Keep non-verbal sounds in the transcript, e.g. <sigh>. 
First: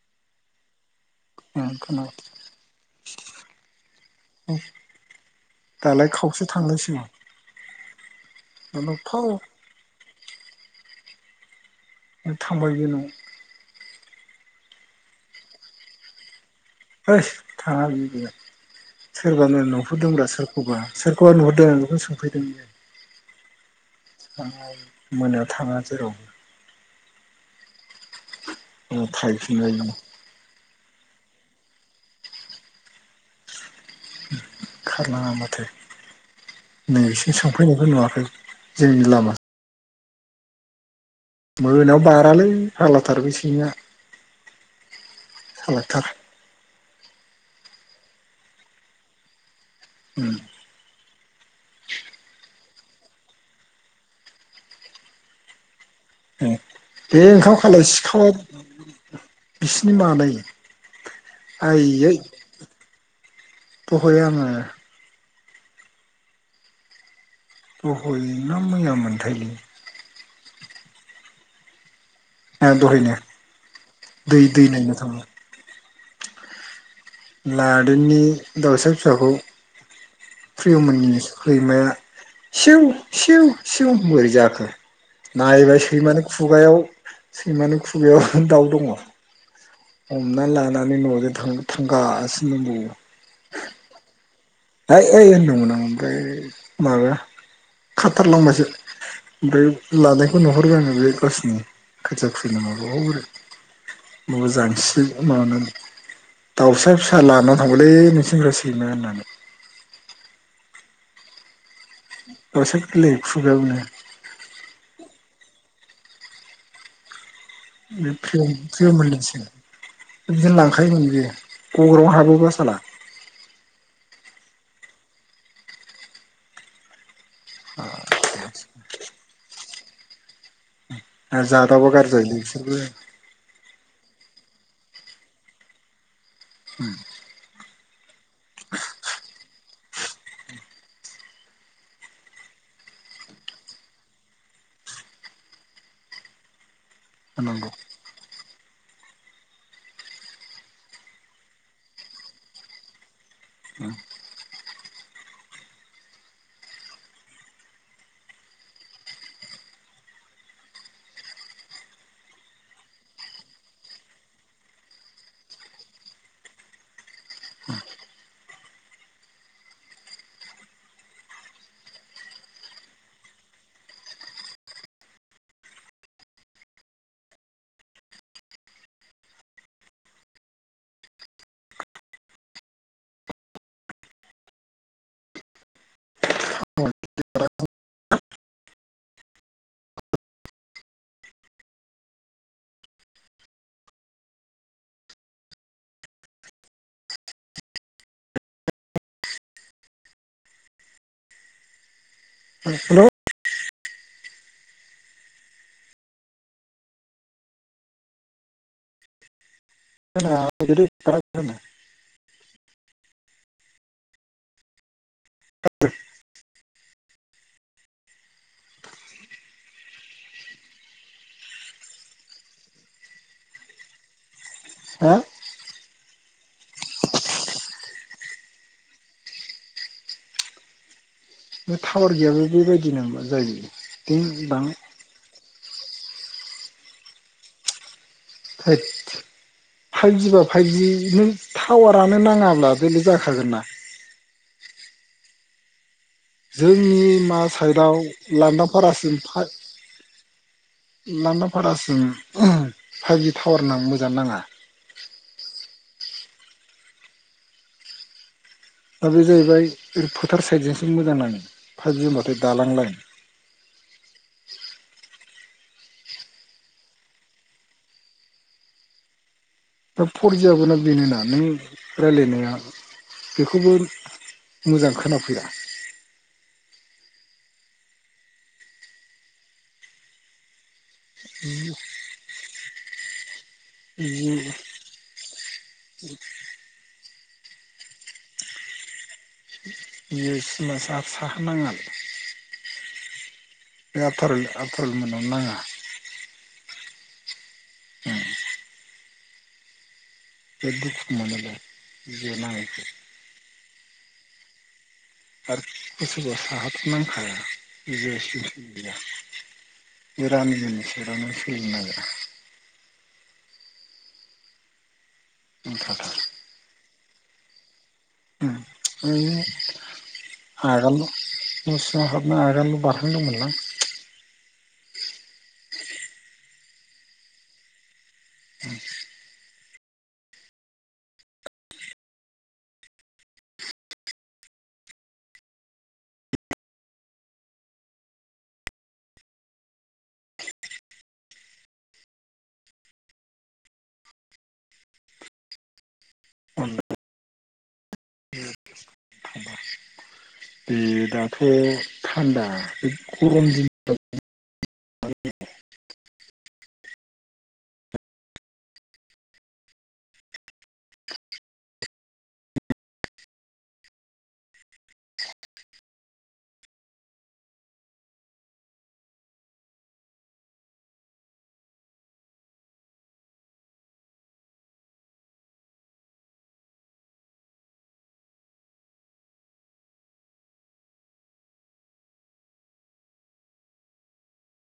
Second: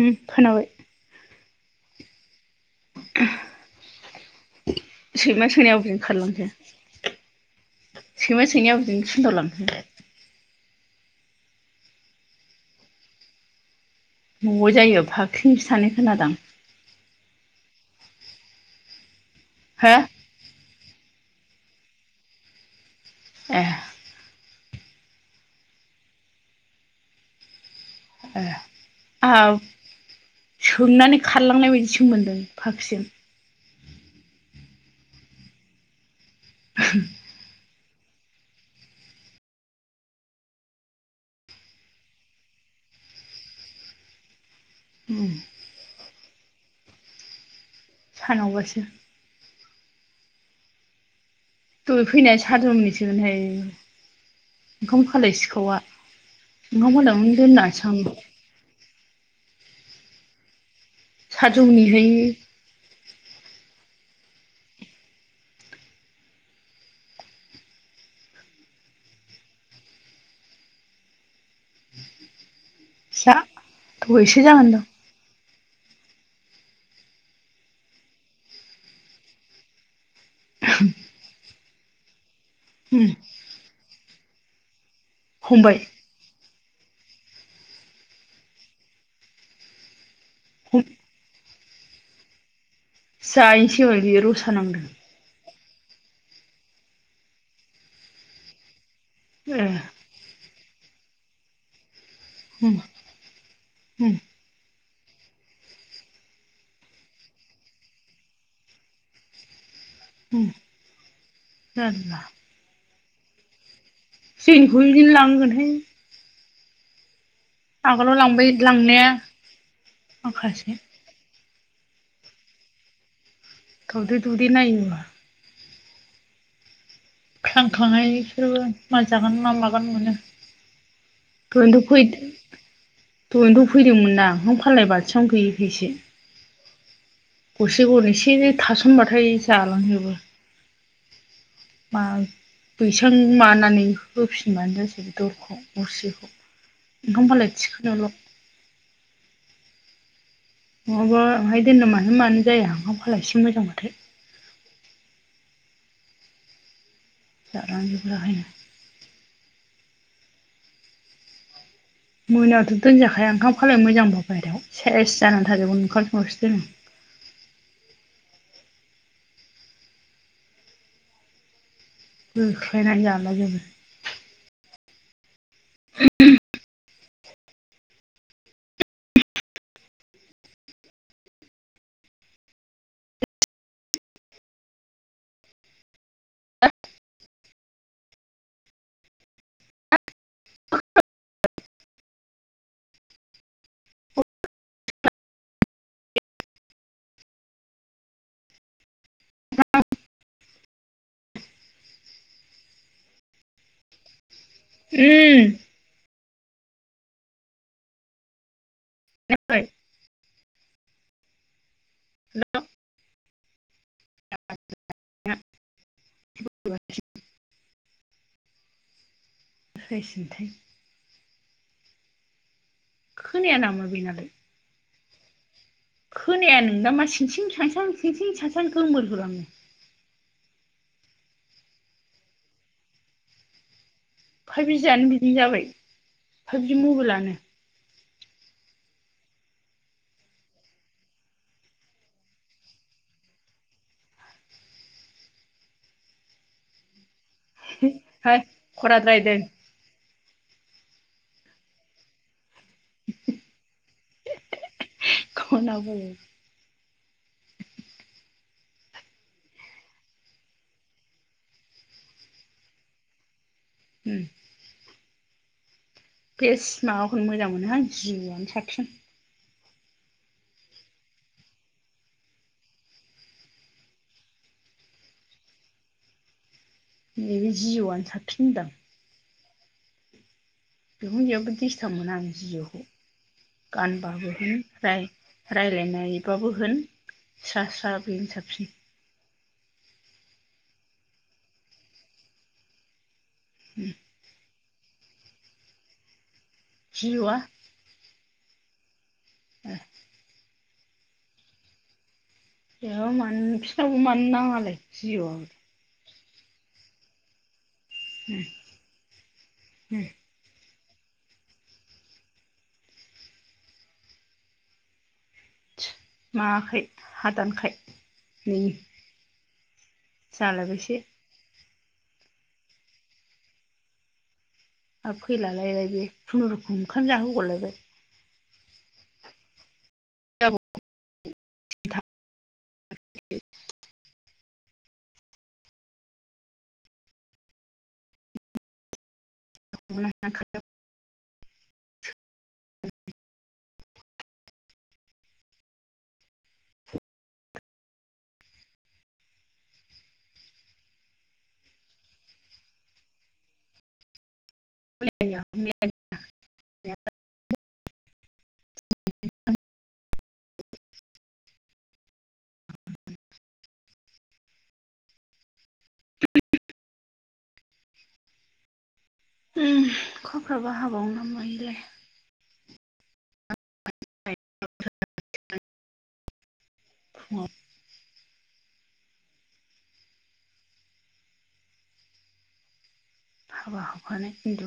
उ खोनाबाय ओ खोनाबाय <unintelligible> <inaudible> सैमा सोंनाया अबिथिं दालाय खावसे खारलांखो थांलायसिगौ सैमा सैनायाब अबिथिं फाव सुनदावलांखो थांबाय बे न'आव न'आव जायो फाख्रिनि फिसानि खोनादां है थाङा बि गोया सोरबाानो हो न'फोर दंब्रा सोरखौबा सोरा बेखौ नुहरदों आं बेखौनो सोंफैदों ए। मोनायाव थाङा जेरावबो आ थाहैफिनबाय बियो सोमनानै खारलांनाय बायदिसो मोन्दों फाखिजों खारनाङा माथो नै बिसि संफैनायखौ नुवाै जोंनि लामा मोनायाव बारालै फाल्लाथार बेै सिङयाक उम हालांकि थार सानावबासो उम बिसेगोनहाय ओंखाम खाल सिखावा ओंखाम बे खालायखौनो ओंखाम खालाय दोनासै आं सिखाव बिसिनि मालायो साजौनिहाय फबै आङो। गहया मैया मोनथायल दहायनो जा दै दहायसो दै जागोनदां नायनो थाङो लादेननि दाउसा फिसाखौ प्रियममोननिस खैमाया सिव उम सिव सिव बोरै जाखो हमबाय नायबाय सैमानो खुगायाव सैमानि खुगायाव दाउ दङ हमना हम लानानै न'जों थ थांगासिनो दंबावो जाहैसिगोन बियो रस ओइ ओइ होनदोंमोन आं ओमफ्राय माबा खाथारलांबायसो ए ओमफ्राय लानायखौ नहरगोन आ न बे कसनि खोथिया खुुलिनो उम माब उम ब बाबा जांसिग माबानानै दाउसा फिसा ला थांबायलै नोंसनिग्रा सैमा होननानै उम उम गसोर गोरलै खुगाबनो जोंनिखौदिनो लांगोनहाय बे आगोलाव लांबाय फ्रियम लांनाया होननोसै बिदिनो माखासे लांखायोमोन बेयो। गग्राव हाबोबा साला थौदै दौदै नाया ख्रांखांनायसोरबो मा जागोन ना मागोन मोनो। आरो <unintelligible> जादाबा गाज्रि जायोलै बिसोरबो फैदोंमोनदां नों फालाय बाथिनो गैयै फैसो <inaudible> गरसे गन इसे थासनबाथाय जालांजोबो मा बैसां मानानै होफिनबानो जासै दरखौ अरसेखौ ओमख होनोमबालाय होनांगौ थिखोनोल' नङाबा बहाय दोननो मानो मानो जाया ओंखाम खालाय एसे मोजांबाथाय <inaudible> मोनायावथ' दोनजाखाया ओंखाम खाल मोजांबा बाहेरायाव सेस जानानै थाजोबगोनन ओंखार सावसो दोनो। औ। बेखायनानै जला जोबो <inaudible> <inaudible> <inaudible> <unintelligible> <inaudible> उम। <unintelligible> <unintelligible> हेलौ। <unintelligible> <unintelligible> <unintelligible> <unintelligible> खोनाया नामा बेनालाय। हा। खोनाया नों दा मा सिं सिं सानसां सिंं सानस्रां गोमोरग आङो। बे टावार गैयाबा बेबायदि नो जायो। दिं दां फाइभजियानो बिदिनो जाबाय फाइभजि मबाइलानो धोद। फाइभजि बा फाइभजि नों टावारानो नाङाब्ला बेलाय जाखागोन ना। जोंनि मा साइडआव है लदा फारासिम खराद्रायदों लान्दा फारासिम फाइभजि टावार न मोजां नाङा। औ। दा बे जाहैबाय ओरै फोथार साइडजोंसो मोजां नाङो फाइब जोमबाथाय दालां लाइन उम। बेस्माबाखौनो मोजां मोनोहां जिअआनो साबसिन। दा फरजियाबोना बेनोना नों रायलायनाया बेखौबो मोजां खोनाफैया नैब जिउआनो साबसिन होनदों। बेखौ जयावबो दिस्थाब मोना आं जिअखौ। गानबाबो जिअ होन राइ राय्लायनायबाबो होन। स्रा स्रा बेनो साबसिन। जिअ सिमा साह साहा नाङा। बे आबथरेल आबथरेल मोननाव नो नाङा। जिउआ। <inaudible> <inaudible> बे दुख मोनानलै। बे मानो फिनावबो मोनानो नाङालाय जिउआव। <inaudible> बिनो जिअ'आबो सोलिनो नागिरा। नांखाथार नाङाखै हादानखाय। आ। जालायबोसे न' सिङाव हाबनो आगानल' बारहांदोंमोन लां। आरो फैलालायलाय बे खुनुरुखुम ओंखाम जाहोहरलायबाय। <inaudible> <unintelligible> <inaudible> बे दाथ' थान्दा बे गरम दिन <unintelligible> <unintelligible> <inaudible> उ अखफ्राबा हाबावो न मोनायोलाय। <inaudible> फुंआव हाबा हबाखानाय खिथु।